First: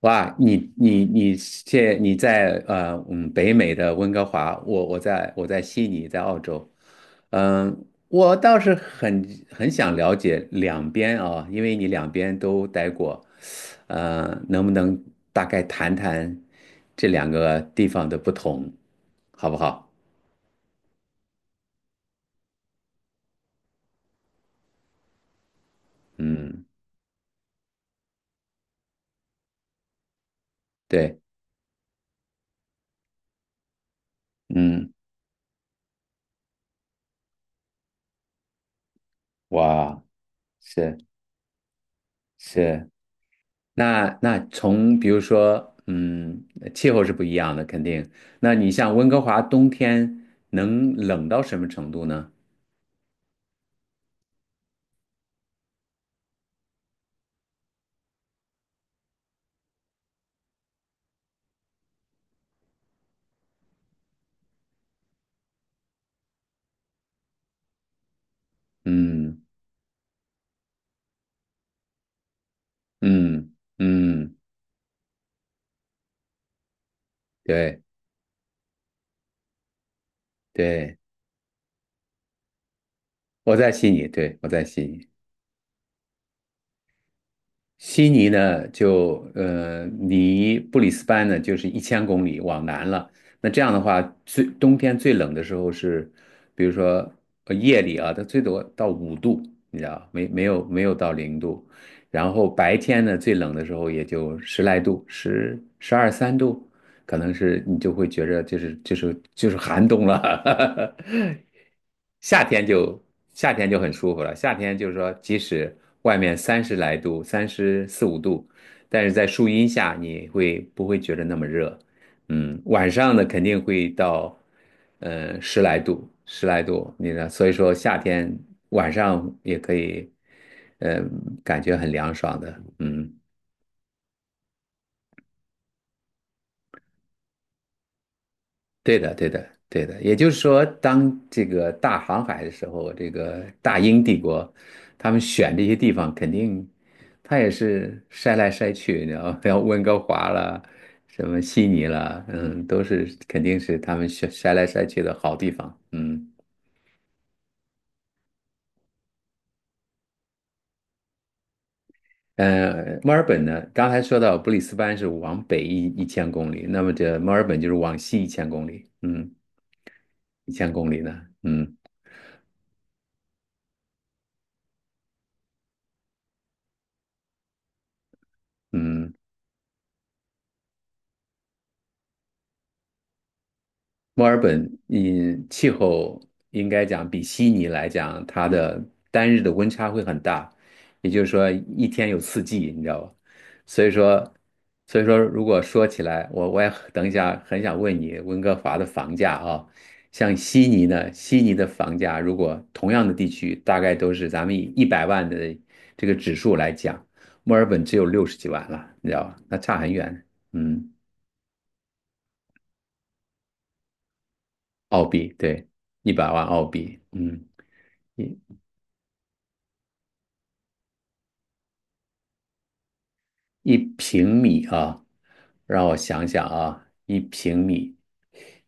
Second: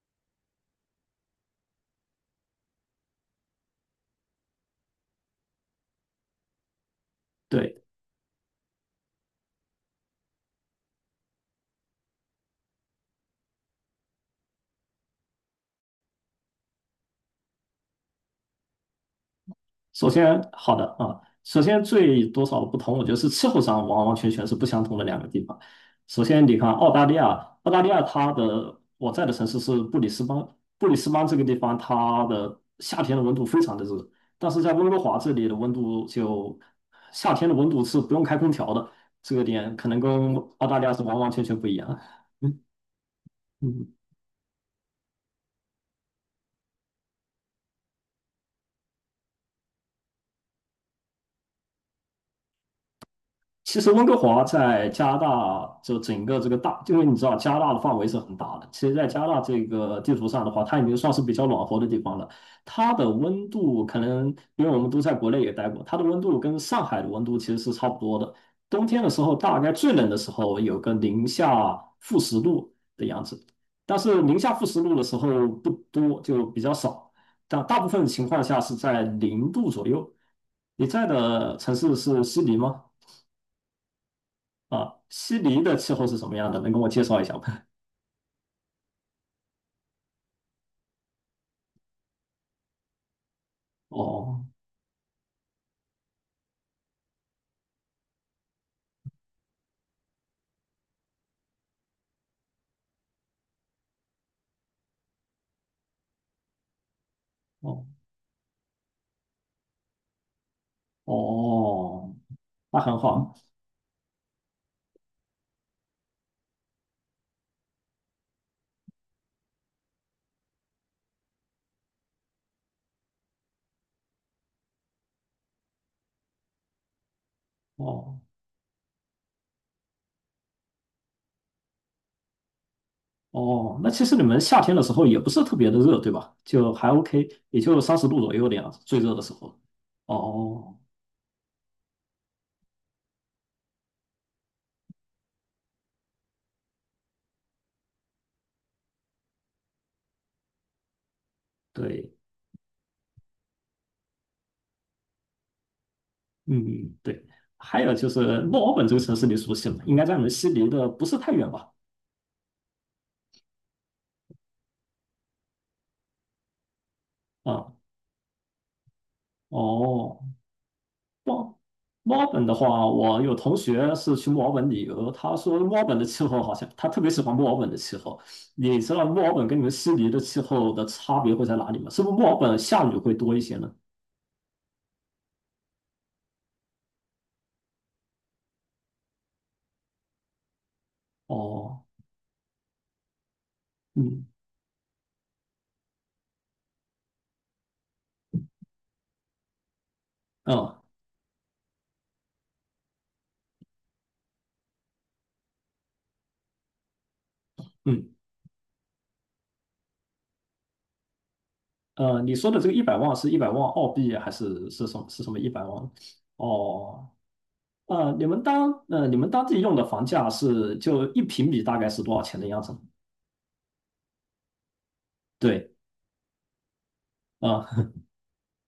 哇，你现在北美的温哥华，我在悉尼，在澳洲。对，嗯，我倒是很想了解两边啊，因为你两边都待过。能不能大概谈谈这两个地方的不同，好不好？首先好的啊，首先最多少的不同，我觉得是气候上完完全全是不相同的两个地方。首先，你嗯。看澳大利亚，澳大利亚它的我在的城市是布里斯班，布里斯对。班这个地方它的夏天的温度非常的热，但是在温嗯。哥华这里的温度就夏天的温度是不用开空调的，这个点可能哇，跟澳大利亚是是完完全全不一样。是。嗯那从比如说，气候是不一样的，肯定。那你像温哥华冬天能冷到什么程度呢？其实温哥华在加拿大，就整个这个大，因为你知道加拿大的范围是很大的。其实，在加拿大这个地图上的话，它已经算是比较暖和的地方了。它的温度可能，因为我们都在国内也待过，它的温度跟上海的温度其实是差不多的。冬天的时候，嗯大概最冷的时候有个零下负十度的样子，嗯但是嗯，零下负十度的时候不多，就比较少。但大对部分情况下是在零度左右。你对，在的城市是悉尼吗？我在悉尼，对，我在悉啊，尼。悉尼的气候是什么样的？能跟我介绍一下吗？悉尼呢，就离布里斯班呢就是一千公里往南了。那这样的 话，哦冬天最冷的时候是，比如说夜里啊，它最多到五度，你知道，没有到0度。然后白天呢，最冷的时候也就十来度，十二三度，可能是你哦就会觉着就是寒冬了。哦，夏天那很就好。夏天就很舒服了。夏天就是说，即使外面30来度、34、35度，但是在树荫下你会不会觉得那么热？晚上呢肯定会到，十来度，十来度，你呢？所以说夏哦天晚上也可以，呃，感觉很凉爽的。嗯，哦，那其实你们夏天的时候也不是特别的热，对吧？就还 OK，也就30度左右的样子，对最的，热的对时的，候。对的。也就是说，哦，当这个大航海的时候，这个大英帝国，他们选这些地方，肯定他也是筛来筛去，你知道吗？像温哥华了，什么悉尼对，了，嗯，都是肯定是他们选筛来筛去的好地方。嗯。嗯，对。还有就是墨尔本这个城市你熟悉吗？应该在你们悉尼的不是太远吧？墨尔本呢，刚才说到布里斯班是往北一千公里，那么这墨尔本就啊，是往西一千公里，嗯，哦一千公里呢，墨嗯墨尔本的话，我有同学是去墨尔本旅游，他说墨尔本的气候好像他特别喜欢墨尔本的气候。你知道嗯。墨尔本跟你们悉尼的气候的差别会在哪里吗？是不是墨尔本下雨会多一些呢？墨尔本，气候应该讲比悉尼来讲，它的单日的温差会很大，也就是说哦，一天有四季，你知道吧？所以嗯，说，所以说如果说起来，我也很等一下很想问你温哥华的房价啊。像悉嗯尼呢，悉尼的房价如果同样的地区，大概都是咱们以一百万的这个指数来讲，墨尔本只有嗯，六十几万了，你知道吧？那差很远。嗯，你说的这个一百万是100万澳币还是是什澳么是币，什么一百对，万？100万澳币。哦，嗯。你一们当呃你们当地用的房价是就一平米大概是多少钱的样子？一平米啊，对，让我想想啊，一平啊、米，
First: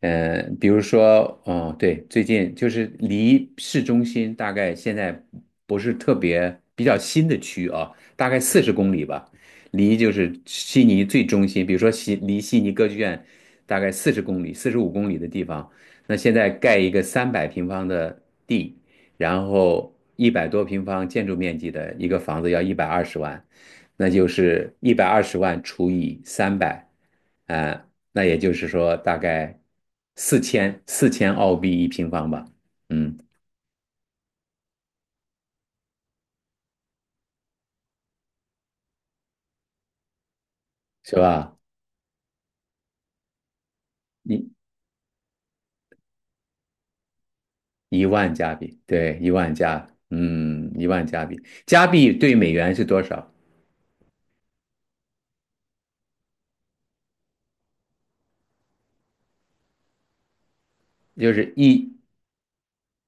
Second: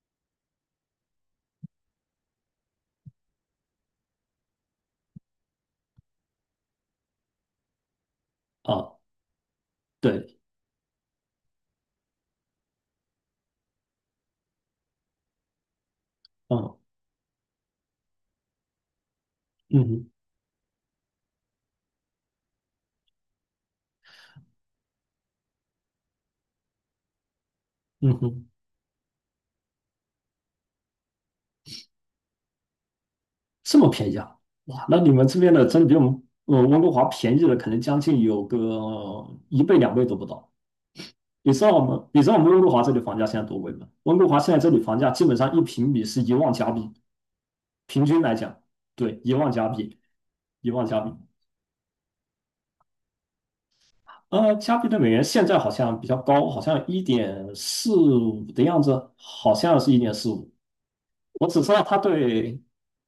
比如说，哦，对，最近就是离市中心大概现在不是特别比较新的区啊，大概四十公啊、里吧，离就是对，悉尼最中心，比如说离悉尼歌剧院大概四十公里、45公里的地方，那现在嗯盖一个300平方的地，然嗯后哼100多平方建筑面积的一个房子要一百二十万。那就是一百二十万除以三百，啊，嗯那也哼。就是说大概4000澳币一平方吧。嗯，这么便宜啊？哇，那你们这边的真的比我们温哥华便宜了，可能将近有个一倍两倍都不到。是你吧？知道我们，你知道我们温哥华这里房价现在多贵吗？温哥华一现在这里房价基本上一平米是一万加币，平一均万来加讲，币，对，对，一万加币，一一万加万币。加币。加币对美元是多少？加币对美元现在好像比较高，好像一点四五的样子，好像是一点四五。就我是只知道它对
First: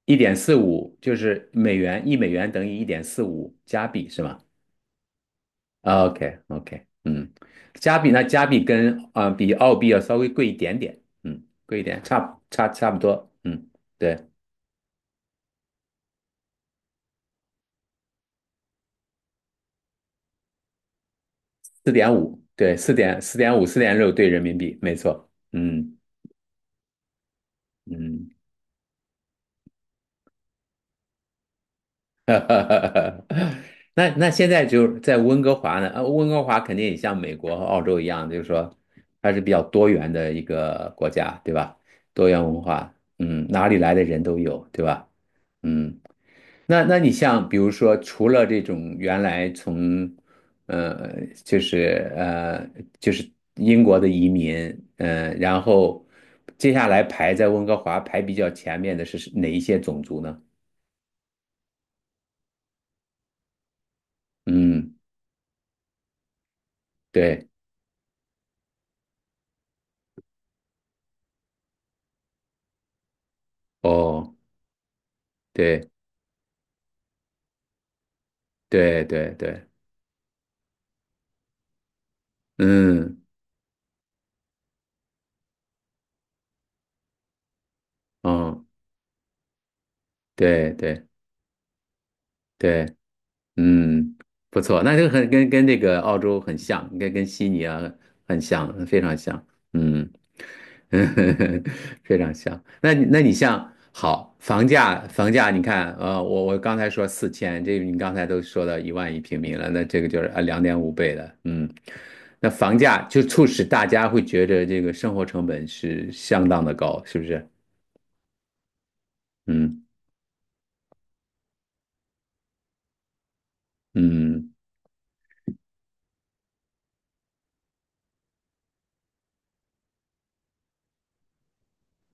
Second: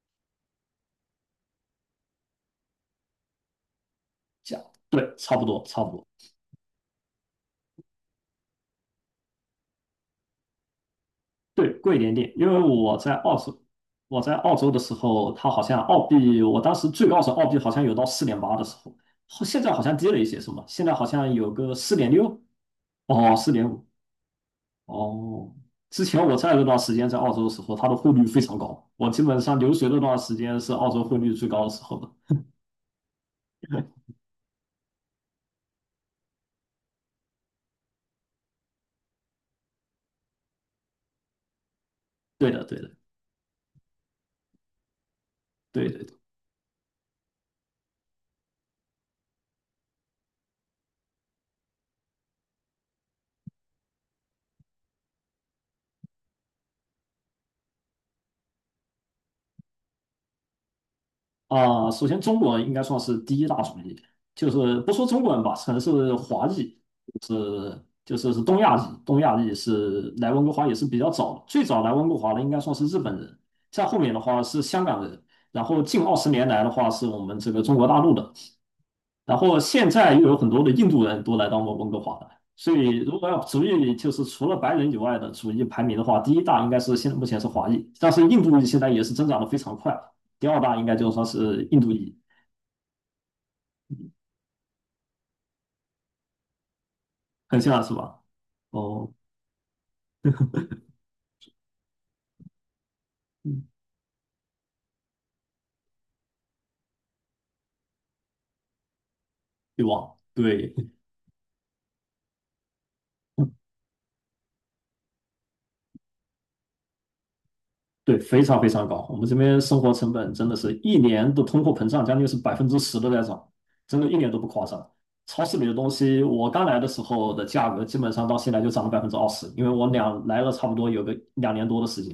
一点四五，就是美元一美元等于1.45加币，是吗？加，对，差不多，差不多。OK OK。嗯。加币跟比澳币要稍微贵一点点。嗯，对，贵一贵一点。点差点，不因为差差不我在多。澳洲，嗯。对，我在澳洲的时候，它好像澳币，我当时最高时候澳币好像有到4.8的时候，后现在好像跌了一些，是吗？现在好像有个四四点点六，五，对，四点哦，四四点五点四五，点六对人民币，没错。哦。嗯之前我在那段时间在澳洲的时候，它的汇率嗯。非常高，我基本上留学那段时间是澳洲汇率最高的时候的。那现在就是在温哥华呢，温哥华肯定也像美国和澳洲一样，就是说它是比较多元的一个国家，对吧？多元对文的，对化。的，哪里来的人都有，对吧？对嗯。的。那你像比如说，除了这种原来从，呃，就是呃，就是英国的移民，然后接下来排在温哥华排比较前面的是哪一些种族呢？首先中国人应该算是第一大种裔，就是不嗯，说中国人吧，可能是华裔，就对，是就是是东亚裔，东亚裔是来温哥华也是比较早的，最早来温哥华的应该算是日本人，再后面的哦，话是香港人，然后对近20年来的话是我们这个中国大陆的，对对然后对，现在又有很多的印度人都来到我们温哥华了，所以如嗯，果要族裔，就是除了白人以外的族裔排名的话，第一大应该是现在目前是华裔，但是印度哦，裔现在也是增长的非常快，第二对大应该对就算是印度裔，对。嗯，不错，那就很跟这个澳洲很像，跟悉很尼像啊是吧？很像，非哦，常像。嗯。非常像。那你嗯，像好房价，房价你看，我刚才说四千，这你刚才都说到一万一平米了，那对这个吧？就是两对，点五倍的，那房价就促使大家会觉得这个生活成本是相当的高，是不是？对，非常非常高。我们这边生嗯活成本真的是一年的通货膨胀将近是10%都在涨，真的一点都不嗯。夸张。超市里的东西，我刚来的时候的价格基本上到现在就涨了百分之二十，因为我俩来了差不多有个2年多的时间。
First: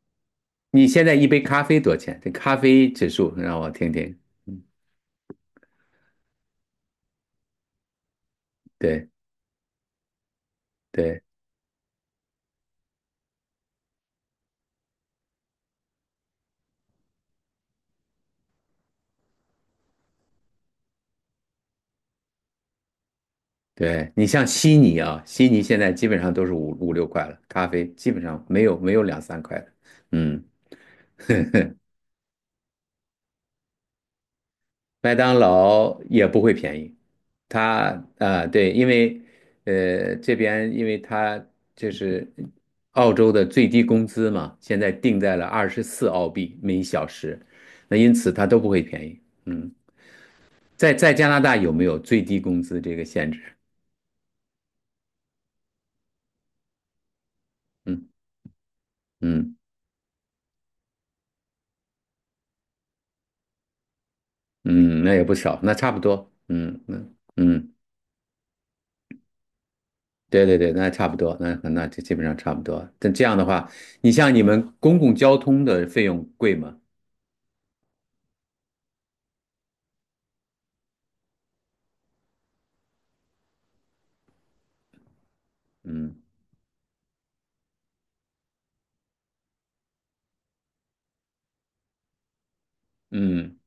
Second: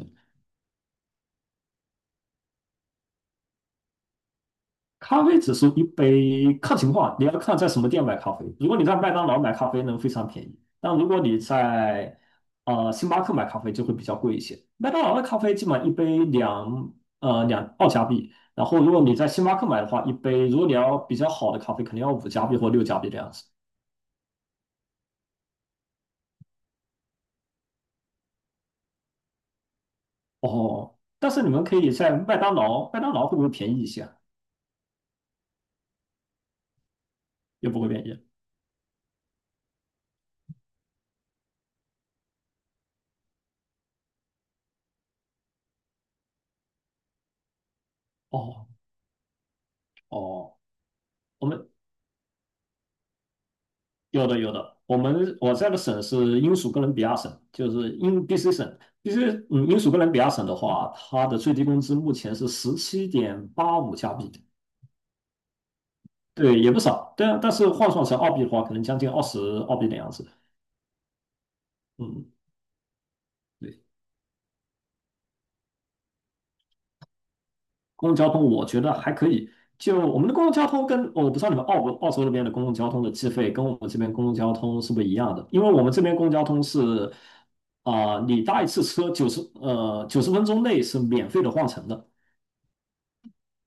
你现在一杯咖啡多少钱？这咖啡指数让我听听。嗯咖啡只是一杯，看情况，你要看在什么店买咖啡。如果你在对麦当劳买咖啡呢，非常便宜；但如果对你在星巴克买咖啡，就会比较贵一些。麦当劳的咖啡基本上一杯两两澳加币，然后如果你在星巴克买的话，一杯如果你要比较好的咖啡，肯定要五加币或6加币这样子。对。你像悉尼啊，悉尼现在基本上都是五五六块了，咖啡基本上没有两三块的。嗯，哦，但是你们可以在麦当劳，麦当劳会不会便宜一些啊麦当劳也不会便宜，也不会它便宜。啊对，因为这边因为它就是澳洲的最低工资嘛，现在定在了24澳币每小时，那因此它都哦不会便宜。嗯。哦，在加拿我大们有没有最低工资这个限制？有的有的，我在的省是英属哥伦比亚省，就是嗯英 BC 省。BC 嗯。嗯，英属哥伦比亚省的话，它的最低工资目前是17.85加币，嗯，那也不少，那差不多。对，也嗯，不少。嗯但是嗯，换算成澳币的话，可能将近20澳币的样子。对对对，那差不多，那就基本嗯，上差不多。但这样的话，对，你像你们公共交通的费用贵吗？公共交通我觉得还可以。就我们的公共交通哦我不知道你们澳洲那边的公共交通的计费跟我们这边公共交通是不是一样的？因为我们这嗯边公共交通是啊、你搭一次车九十分钟内是免费的换乘的。嗯，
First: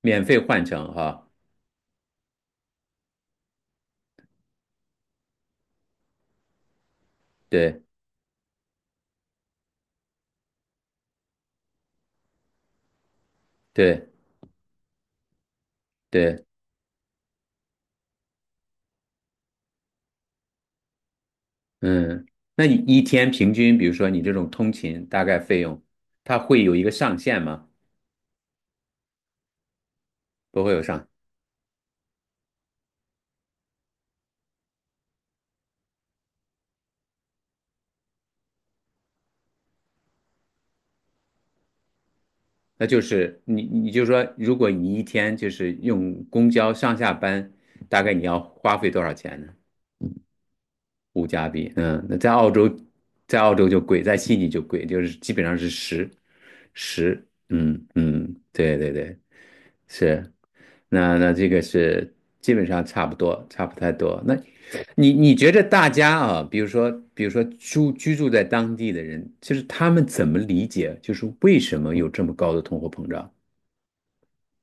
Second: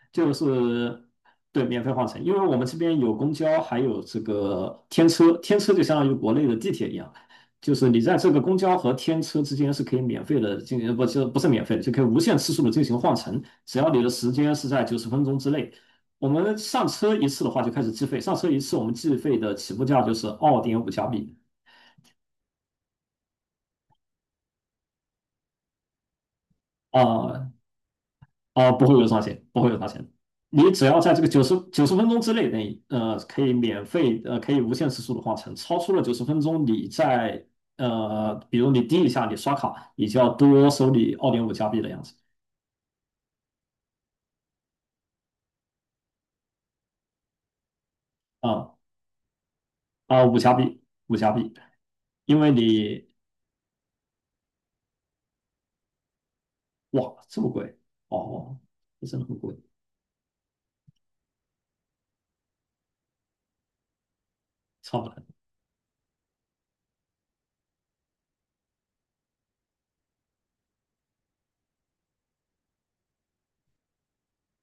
免就费换乘是哈，对免费换乘，因为我们这边有公交，还有这个天车，天车就相当于国内的地铁一样，就对是你在这个公交和天车之间是可以免费的进行，不是不是免费的，就可以无限次数的进行换乘，只要你对的时间是在九十分钟之内。我对。们上车一次的话就开始计费，上车一次我们计费的起步价就是二点五加币。嗯，那你一天平均，比如说你这种通勤大概费用，它会有一个上限啊、吗？啊，不会有上钱，不会有上钱。不你会有只要上。在这个九十分钟之内，可以免费，可以无限次数的换乘。超出了九十分钟，比如你滴一下，你刷卡，你就要多收你二点五加币的样子。那就是你就说，如果你一天就是用公交上下班，大概你要啊花费多少钱呢？啊，五加币，五物加价币，比，嗯，那在因澳为洲，你就贵，在悉尼就贵，就是基本上是十，哇十。这么贵嗯嗯，哦，对对对，真的很贵，是。那这个是基本上差不多，差不太多。那超不你来。你觉得大家啊，比如说居住在当地的人，就是他们怎么理解，就是为什么有这么高的通货膨胀？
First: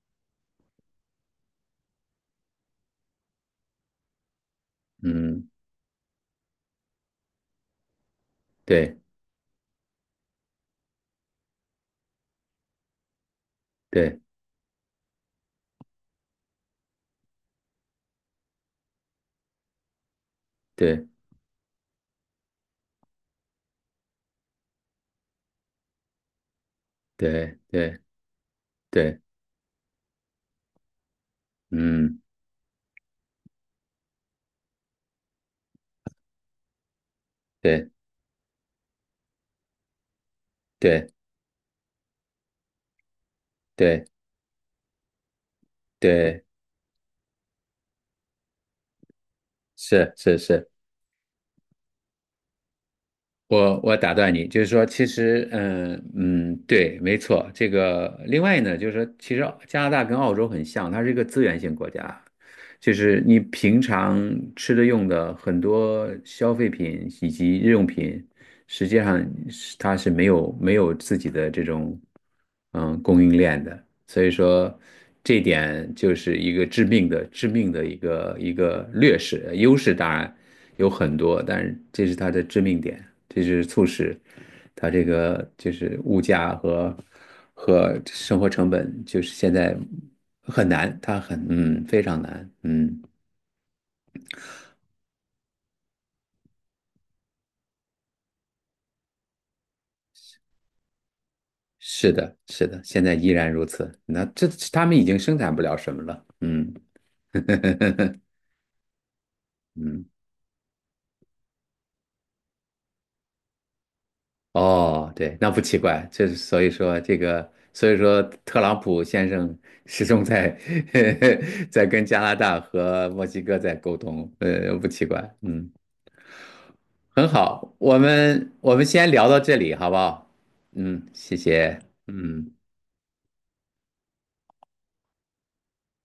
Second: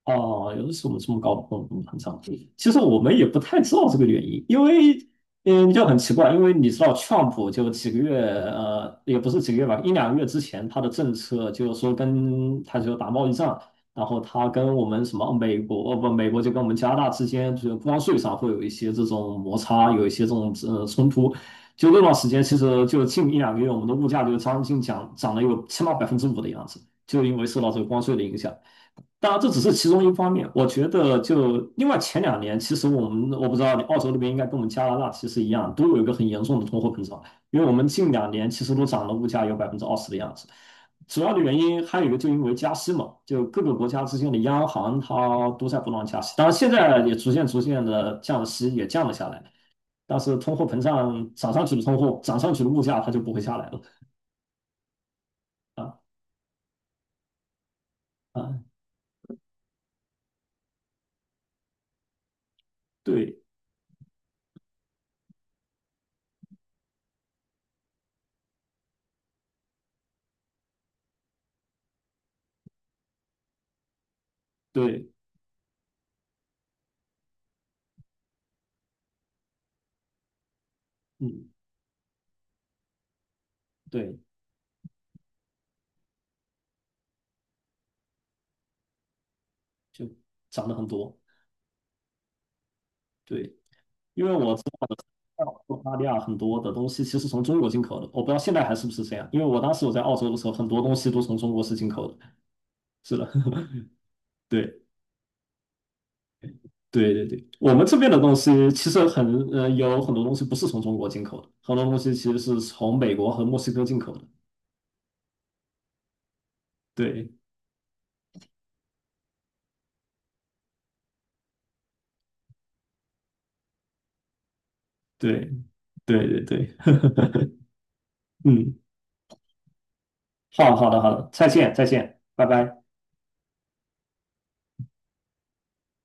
哦，有的时候我们这么高的共很成长？其实我们也不太知道这个原因，因为嗯，就很奇怪，因为你知道，Trump 就几个月对也不是几个月吧，一两个月之前，他的政策就是说跟他就打贸易战，然对后他跟我们什么美国，哦不，美国就跟我们加拿大之间，就是关税上会有一些这种摩擦，有一些这种对冲突。就那段时间，其实就近一两个月，我们的物价就将近涨了有起码5%的样子，就因为对受到这个对关税的影响。对，当然，这只是其中一方面。我觉得，就另外嗯，前2年，其实我们我不知道，你澳洲那边应该跟我们加拿大其实一样，都有一个很严重的通货膨胀。因为我们对近2年其实都涨了，物价有百分之二十的样子。对主要的原因还有一个，就因为加息嘛，就各个国家对之间的央行它都在不断加息。对，当然，现在也逐渐逐渐的降息，也降了下来。是但是是通货是。膨胀涨上去的物价它就不会下来我了。我打断你，就是说，其实，啊嗯嗯，对，没错。这个另啊，外呢，就是说，其实加拿大跟澳洲很像，它是一个资源性国家，就是你对平常吃的用的很多消费品以及日用品，实际上是它是没有自己的这种供应链的，所以说对，这一点就是一个致命的一个劣势，优势当然有很多，嗯，但是这是它的致命点，这是促使对，它这个就是物价和生活成本就是现在就很涨了很难，多。它很嗯非常难。嗯。对。因为我知道澳大利亚很多的东西其实从中国进口的，我不知道现在还是不是这样。因为我当时我在澳洲的时候，很多东西都从中国是进口是的。的，是的，现在是的，依然如此。那这 对他们已经生产不了什么了。嗯。对对对，我们这边的 东西其实有嗯，很多东西不是从中国进口的，很多东西其实是从美国和墨西哥进口的。哦，对，那不奇怪，这所以说这对个，所以说特朗普先生始终在 在跟加拿大和墨西哥在沟通，不奇怪。对嗯。对对对，很好，我嗯，们先聊到这里，好不好？好的好的嗯，好的，谢再见谢。再见，拜嗯。拜。